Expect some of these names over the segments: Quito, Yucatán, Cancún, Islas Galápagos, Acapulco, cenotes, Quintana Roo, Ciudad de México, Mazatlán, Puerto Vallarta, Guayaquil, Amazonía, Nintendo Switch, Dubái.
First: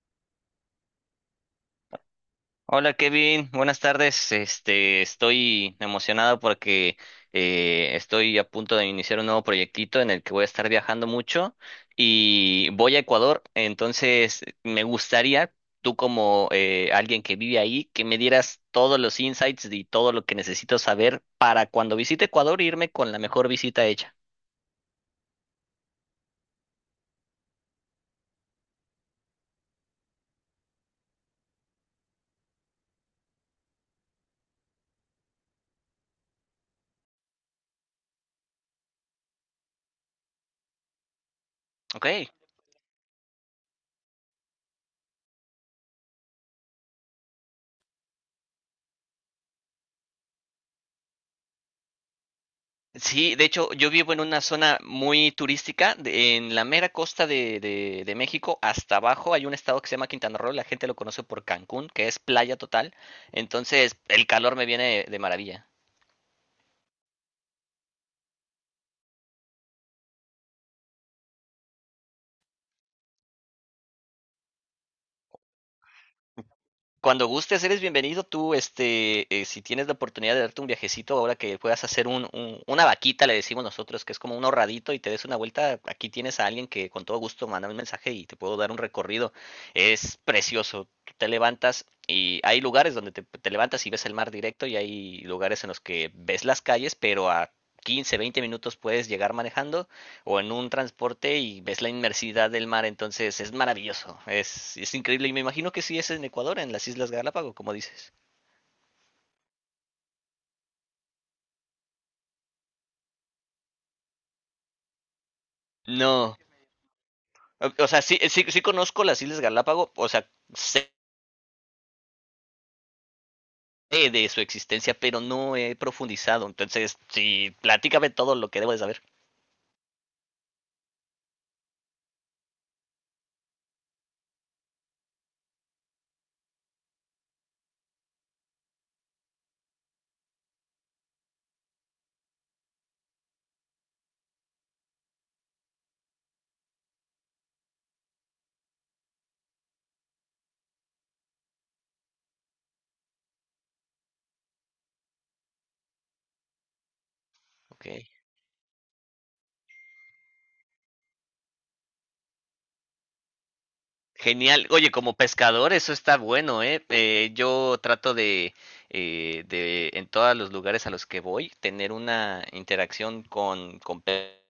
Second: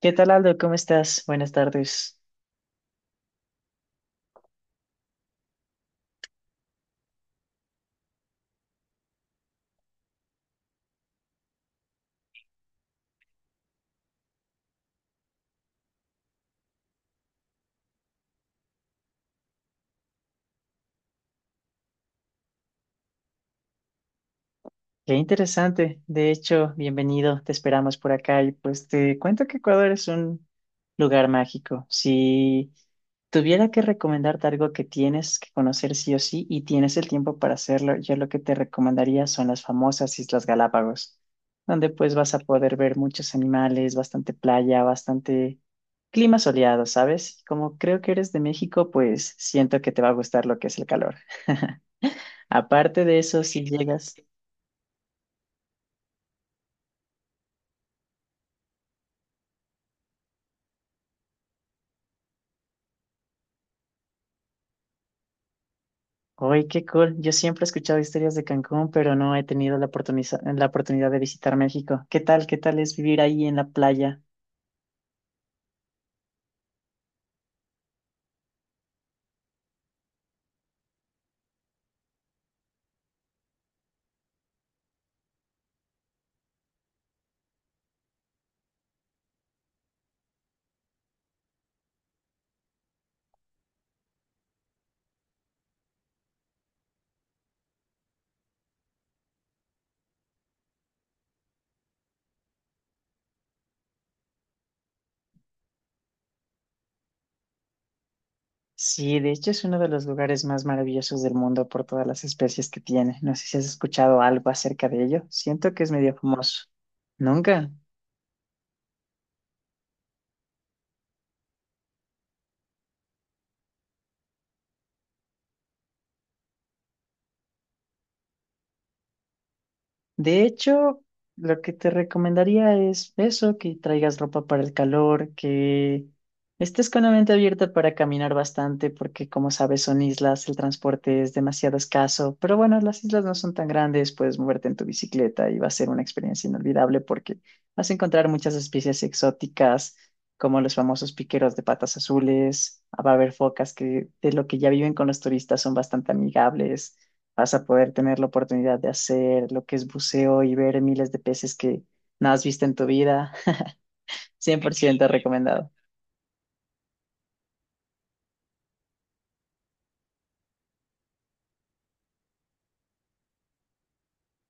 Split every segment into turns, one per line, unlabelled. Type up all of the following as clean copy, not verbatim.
¿Qué tal, Aldo? ¿Cómo estás? Buenas tardes.
Hola Kevin, buenas tardes. Estoy emocionado porque estoy a punto de iniciar un nuevo proyectito en el que voy a estar viajando mucho y voy a Ecuador. Entonces, me gustaría, tú como alguien que vive ahí, que me dieras todos los insights y todo lo que necesito saber para cuando visite Ecuador irme con la mejor visita hecha.
Qué interesante. De hecho, bienvenido. Te esperamos por acá y pues te cuento que Ecuador es un lugar mágico. Si tuviera que recomendarte algo que tienes que conocer sí o sí y tienes el tiempo para hacerlo, yo lo que te recomendaría son las famosas Islas Galápagos, donde
¿Ok?
pues vas a poder ver muchos animales, bastante playa, bastante clima soleado, ¿sabes? Como creo que eres de México, pues siento que te va a gustar lo que es el calor. Aparte de
Sí,
eso,
de
si
hecho, yo vivo
llegas,
en una zona muy turística, en la mera costa de México. Hasta abajo hay un estado que se llama Quintana Roo, la gente lo conoce por Cancún, que es playa total, entonces el calor me viene de maravilla.
¡ay, qué cool! Yo siempre he escuchado historias de Cancún, pero no he tenido la la oportunidad de visitar México. ¿Qué tal? ¿Qué tal es vivir ahí en la playa?
Cuando gustes, eres bienvenido. Tú, si tienes la oportunidad de darte un viajecito, ahora que puedas hacer una vaquita, le decimos nosotros, que es como un ahorradito, y te des una vuelta, aquí tienes a alguien que con todo gusto manda un mensaje y te puedo dar un recorrido. Es precioso. Tú te levantas y hay lugares donde te levantas y ves el mar directo, y hay lugares en los que ves las calles, pero a 15, 20 minutos puedes llegar manejando o en un transporte y ves la inmersidad del mar. Entonces es maravilloso, es increíble, y me imagino que sí es en Ecuador, en las Islas Galápagos, como dices.
Sí, de hecho es uno de los lugares más maravillosos del mundo por todas las especies que tiene. No sé si has escuchado algo acerca de ello. Siento que es medio
No,
famoso.
o,
Nunca.
o sea, sí, sí, sí conozco las Islas Galápagos, o sea, sé de su existencia, pero no he profundizado, entonces sí, platícame todo lo que debo de saber.
De hecho, lo que te recomendaría es eso, que traigas ropa para el calor, que estés con la mente abierta para caminar bastante, porque como sabes son islas, el transporte es demasiado escaso, pero bueno, las islas no son tan grandes, puedes moverte en tu bicicleta y va a ser una experiencia inolvidable porque vas a encontrar muchas especies exóticas, como los famosos piqueros de patas azules, va a haber focas que de lo que ya viven con los turistas son bastante amigables. Vas a
Ok.
poder tener la oportunidad de hacer lo que es buceo y ver miles de peces que no has visto en tu vida. cien
Genial.
por
Oye,
ciento
como
recomendado.
pescador eso está bueno, ¿eh? Yo trato de, En todos los lugares a los que voy, tener una interacción con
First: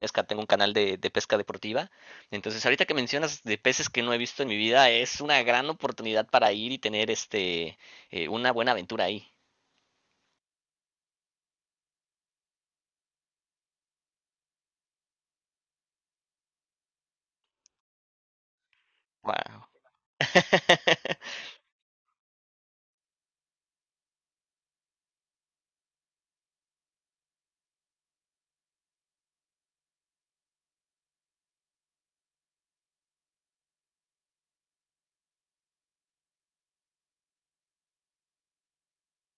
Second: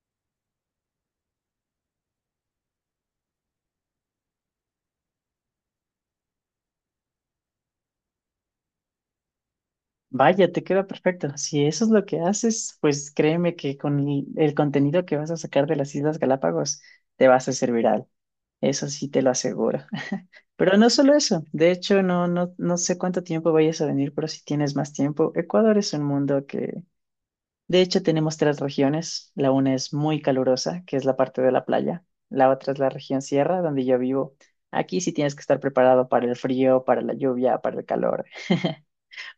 pesca. Tengo un canal de pesca deportiva. Entonces, ahorita que mencionas de peces que no he visto en mi vida, es una gran oportunidad para ir y tener una buena aventura ahí.
Vaya, te queda perfecto. Si eso es lo que haces, pues créeme que con el contenido que vas a sacar de las Islas Galápagos te vas a hacer viral. Eso sí te lo
Wow.
aseguro. Pero no solo eso. De hecho, no, no, no sé cuánto tiempo vayas a venir, pero si tienes más tiempo, Ecuador es un mundo que de hecho, tenemos tres regiones. La una es muy calurosa, que es la parte de la playa. La otra es la región sierra, donde yo vivo. Aquí sí tienes que estar preparado para el frío, para la lluvia, para el calor,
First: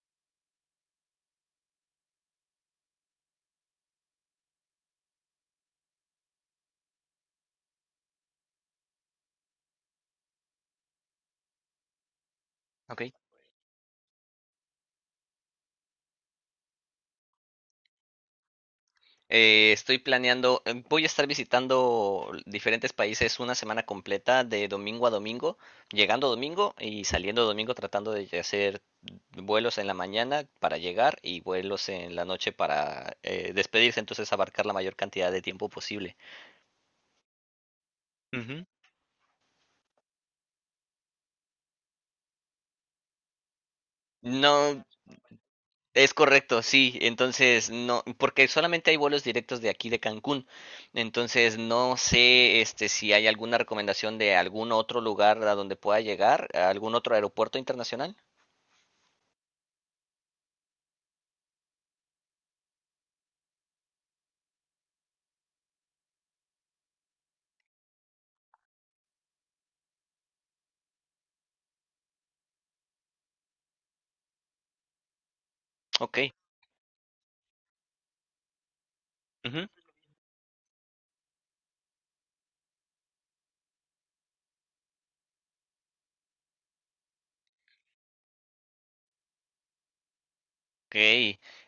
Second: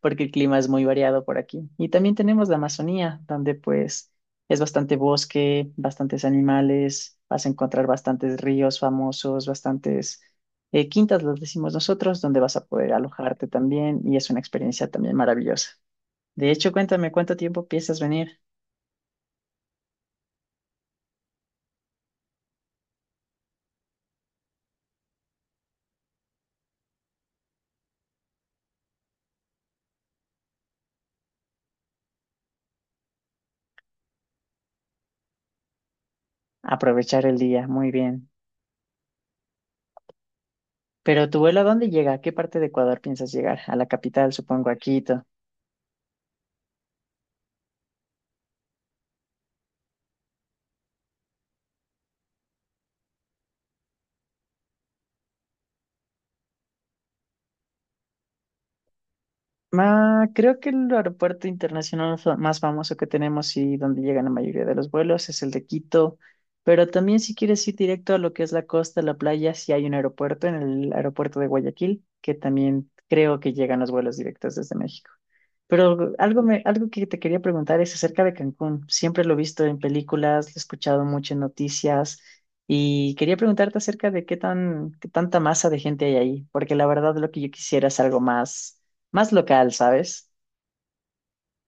porque el clima es muy variado por aquí. Y también tenemos la Amazonía, donde pues es bastante bosque, bastantes animales, vas a encontrar bastantes ríos famosos, bastantes quintas, los decimos nosotros, donde vas a poder
ok.
alojarte también y es una experiencia también maravillosa. De hecho, cuéntame, ¿cuánto tiempo piensas venir?
Estoy planeando, voy a estar visitando diferentes países una semana completa de domingo a domingo, llegando domingo y saliendo domingo, tratando de hacer vuelos en la mañana para llegar y vuelos en la noche para despedirse, entonces abarcar la mayor cantidad de tiempo posible.
Aprovechar el día, muy bien.
Uh -huh.
Pero tu vuelo, ¿a dónde llega? ¿A qué parte de Ecuador piensas llegar? A la capital, supongo, a
No,
Quito.
es correcto, sí. Entonces, no, porque solamente hay vuelos directos de aquí de Cancún. Entonces, no sé, si hay alguna recomendación de algún otro lugar a donde pueda llegar, a algún otro aeropuerto internacional.
Ah, creo que el aeropuerto internacional más famoso que tenemos y donde llegan la mayoría de los vuelos es el de Quito, pero también si quieres ir directo a lo que es la costa, la playa, sí hay un aeropuerto en el aeropuerto de Guayaquil, que también creo que llegan los vuelos directos desde México. Pero
Ok.
algo que te quería preguntar es acerca de Cancún. Siempre lo he visto en películas, lo he escuchado mucho en noticias y quería preguntarte acerca de qué tanta masa de gente hay ahí, porque la verdad lo que yo quisiera es algo más más local, ¿sabes?
Ok,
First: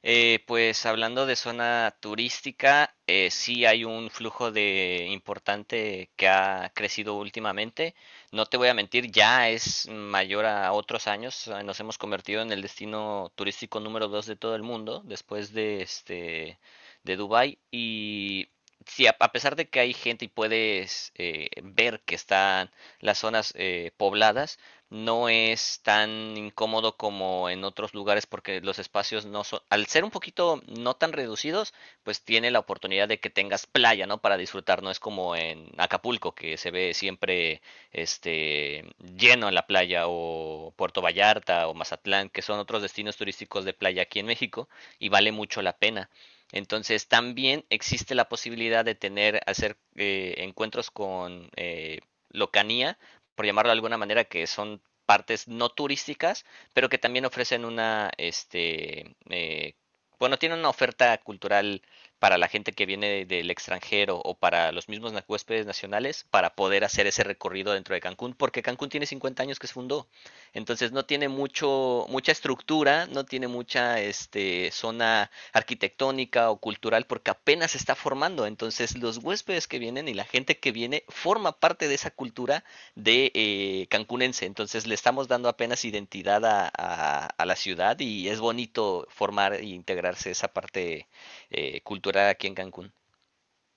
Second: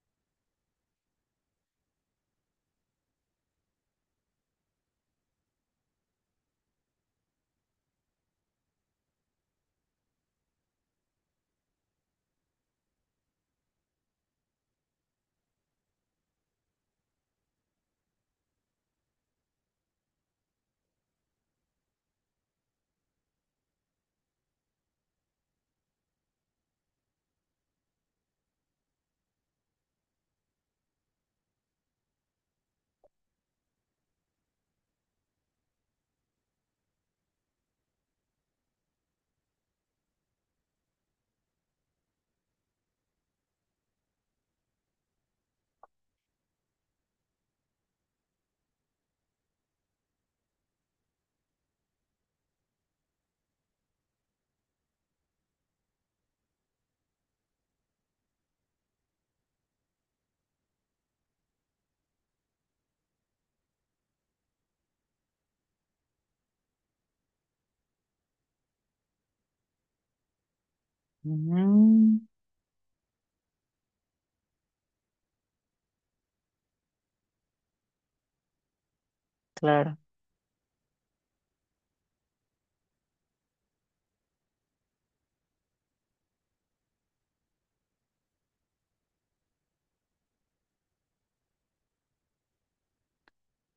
pues hablando de zona turística, sí hay un flujo de importante que ha crecido últimamente. No te voy a mentir, ya es mayor a otros años. Nos hemos convertido en el destino turístico número dos de todo el mundo, después de de Dubái. Y sí, a pesar de que hay gente y puedes ver que están las zonas pobladas, no es tan incómodo como en otros lugares porque los espacios no son, al ser un poquito no tan reducidos, pues tiene la oportunidad de que tengas playa, ¿no? Para disfrutar, no es como en Acapulco que se ve siempre este lleno en la playa, o Puerto Vallarta o Mazatlán, que son otros destinos turísticos de playa aquí en México, y vale mucho la pena. Entonces también existe la posibilidad de tener, hacer encuentros con locanía, por llamarlo de alguna manera, que son partes no turísticas, pero que también ofrecen una, tienen una oferta cultural para la gente que viene del extranjero o para los mismos huéspedes nacionales, para poder hacer ese recorrido dentro de Cancún, porque Cancún tiene 50 años que se fundó. Entonces no tiene
Mm,
mucha estructura, no tiene mucha zona arquitectónica o cultural porque apenas se está formando. Entonces los huéspedes que
claro,
vienen y la gente que viene forma parte de esa cultura de cancunense. Entonces le estamos dando apenas identidad a, la ciudad, y es bonito formar e integrarse esa parte cultural aquí en Cancún.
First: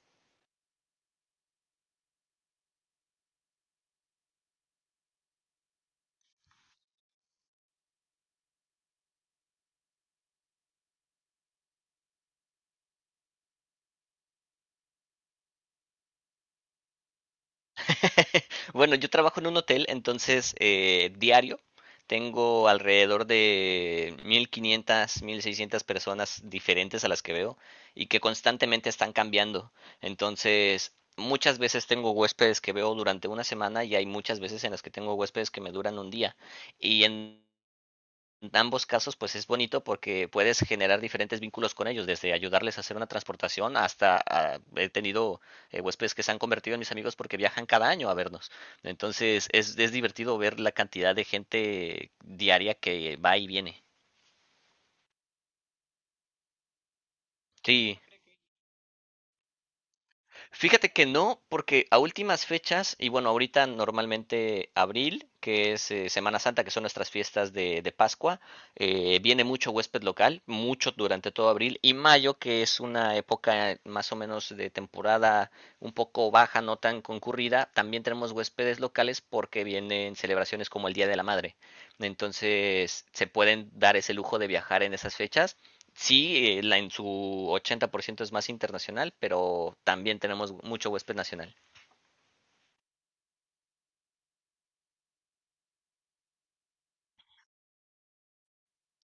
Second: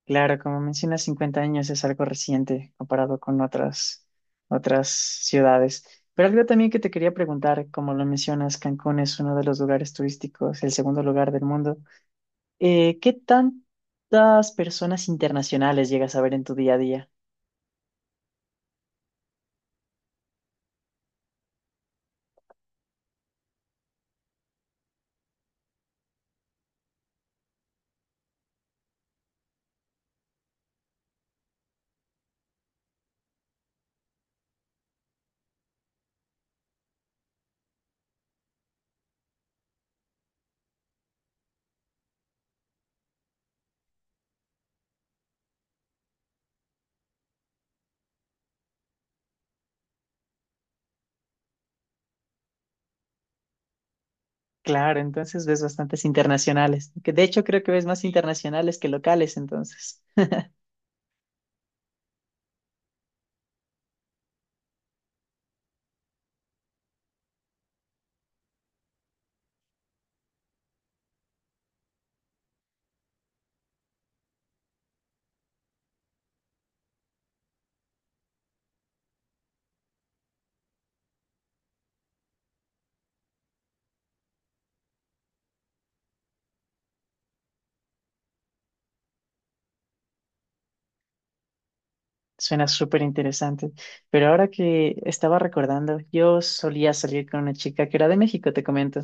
claro, como mencionas, 50 años es algo reciente comparado con otras, otras ciudades. Pero algo también que te quería preguntar, como lo mencionas, Cancún es uno de los lugares turísticos, el segundo lugar del mundo. ¿Qué tantas personas internacionales llegas a ver en tu día a día?
bueno, yo trabajo en un hotel, entonces diario tengo alrededor de 1,500, 1,600 personas diferentes a las que veo y que constantemente están cambiando. Entonces, muchas veces tengo huéspedes que veo durante una semana, y hay muchas veces en las que tengo huéspedes que me duran un día. Y en En ambos casos, pues es bonito porque puedes generar diferentes vínculos con ellos, desde ayudarles a hacer una transportación hasta ah, he tenido huéspedes que se han convertido en mis amigos porque viajan cada año a vernos. Entonces es divertido ver la cantidad de gente diaria que va y viene.
Claro, entonces ves bastantes internacionales, que de hecho creo que ves
Sí,
más internacionales que locales, entonces.
fíjate que no, porque a últimas fechas, y bueno, ahorita normalmente abril, que es Semana Santa, que son nuestras fiestas de Pascua, viene mucho huésped local, mucho durante todo abril, y mayo, que es una época más o menos de temporada un poco baja, no tan concurrida, también tenemos huéspedes locales porque vienen celebraciones como el Día de la Madre. Entonces, se pueden dar ese lujo de viajar en esas fechas. Sí, en su 80% es más internacional, pero también tenemos mucho huésped nacional.
Suena súper interesante. Pero ahora que estaba recordando, yo solía salir con una chica que era de México, te comento.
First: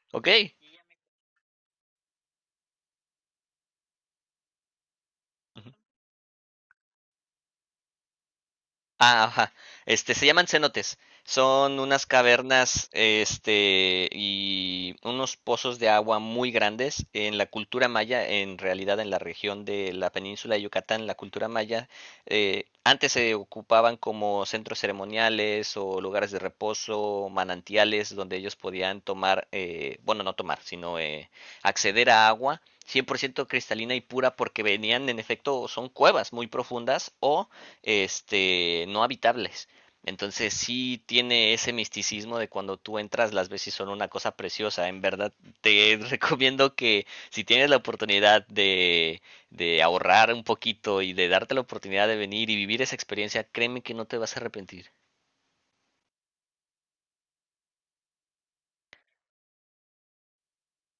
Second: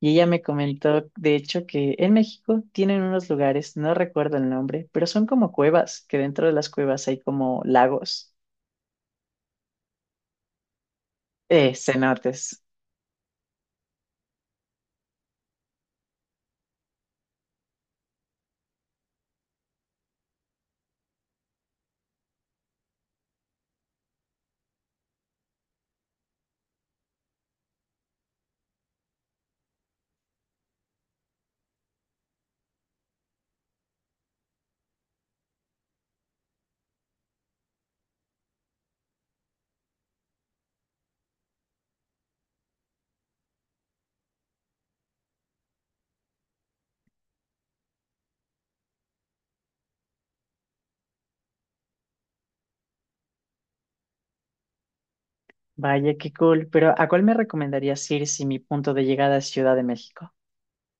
Y ella
Ok.
me comentó, de hecho, que en México tienen unos lugares, no recuerdo el nombre, pero son como
Ujú.
cuevas, que dentro de las cuevas hay como lagos,
Ah, ajá. Se llaman cenotes. Son unas
cenotes.
cavernas, y unos pozos de agua muy grandes. En la cultura maya, en realidad en la región de la península de Yucatán, la cultura maya, antes se ocupaban como centros ceremoniales o lugares de reposo, manantiales, donde ellos podían tomar, no tomar, sino acceder a agua 100% cristalina y pura, porque venían, en efecto, son cuevas muy profundas o no habitables. Entonces sí tiene ese misticismo de cuando tú entras, las veces son una cosa preciosa. En verdad te recomiendo que si tienes la oportunidad de ahorrar un poquito y de darte la oportunidad de venir y vivir esa experiencia, créeme que no te vas a arrepentir.
Vaya, qué cool. Pero ¿a cuál me recomendarías ir si mi punto de llegada es Ciudad de México?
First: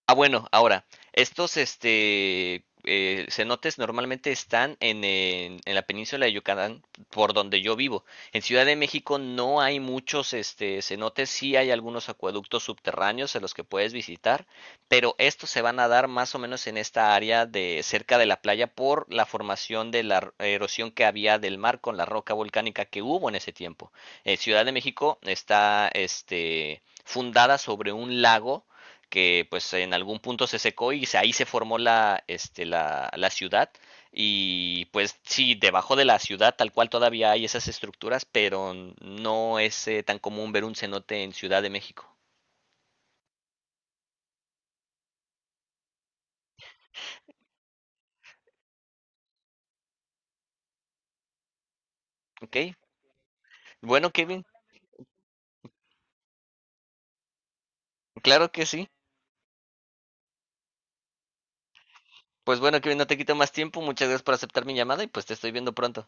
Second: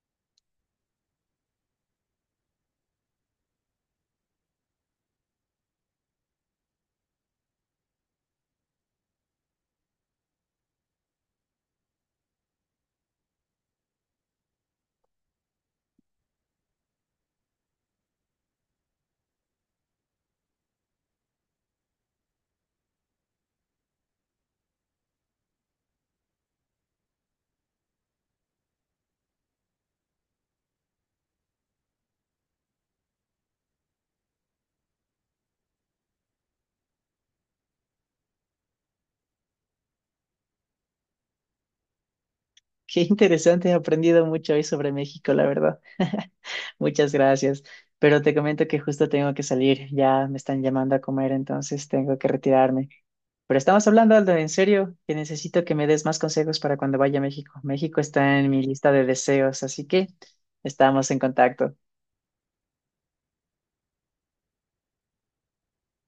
Ah, bueno, estos cenotes normalmente están en la península de Yucatán, por donde yo vivo. En Ciudad de México no hay muchos cenotes, sí hay algunos acueductos subterráneos en los que puedes visitar, pero estos se van a dar más o menos en esta área de cerca de la playa por la formación de la erosión que había del mar con la roca volcánica que hubo en ese tiempo. Ciudad de México está fundada sobre un lago que pues en algún punto se secó y ahí se formó la ciudad. Y pues sí, debajo de la ciudad tal cual todavía hay esas estructuras, pero no es tan común ver un cenote en Ciudad de México.
Qué interesante, he aprendido mucho hoy sobre México, la verdad. Muchas gracias. Pero te comento que justo tengo que salir. Ya me están llamando a comer, entonces tengo que
¿Ok?
retirarme. Pero estamos
Bueno,
hablando, Aldo,
Kevin,
en serio, que necesito que me des más consejos para cuando vaya a México. México está en
claro
mi
que sí.
lista de deseos, así que estamos en contacto.
Pues bueno, Kevin, no te quito más tiempo. Muchas gracias por aceptar mi llamada y pues te estoy viendo pronto.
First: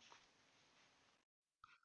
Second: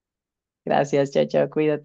Gracias, chao, chao, cuídate.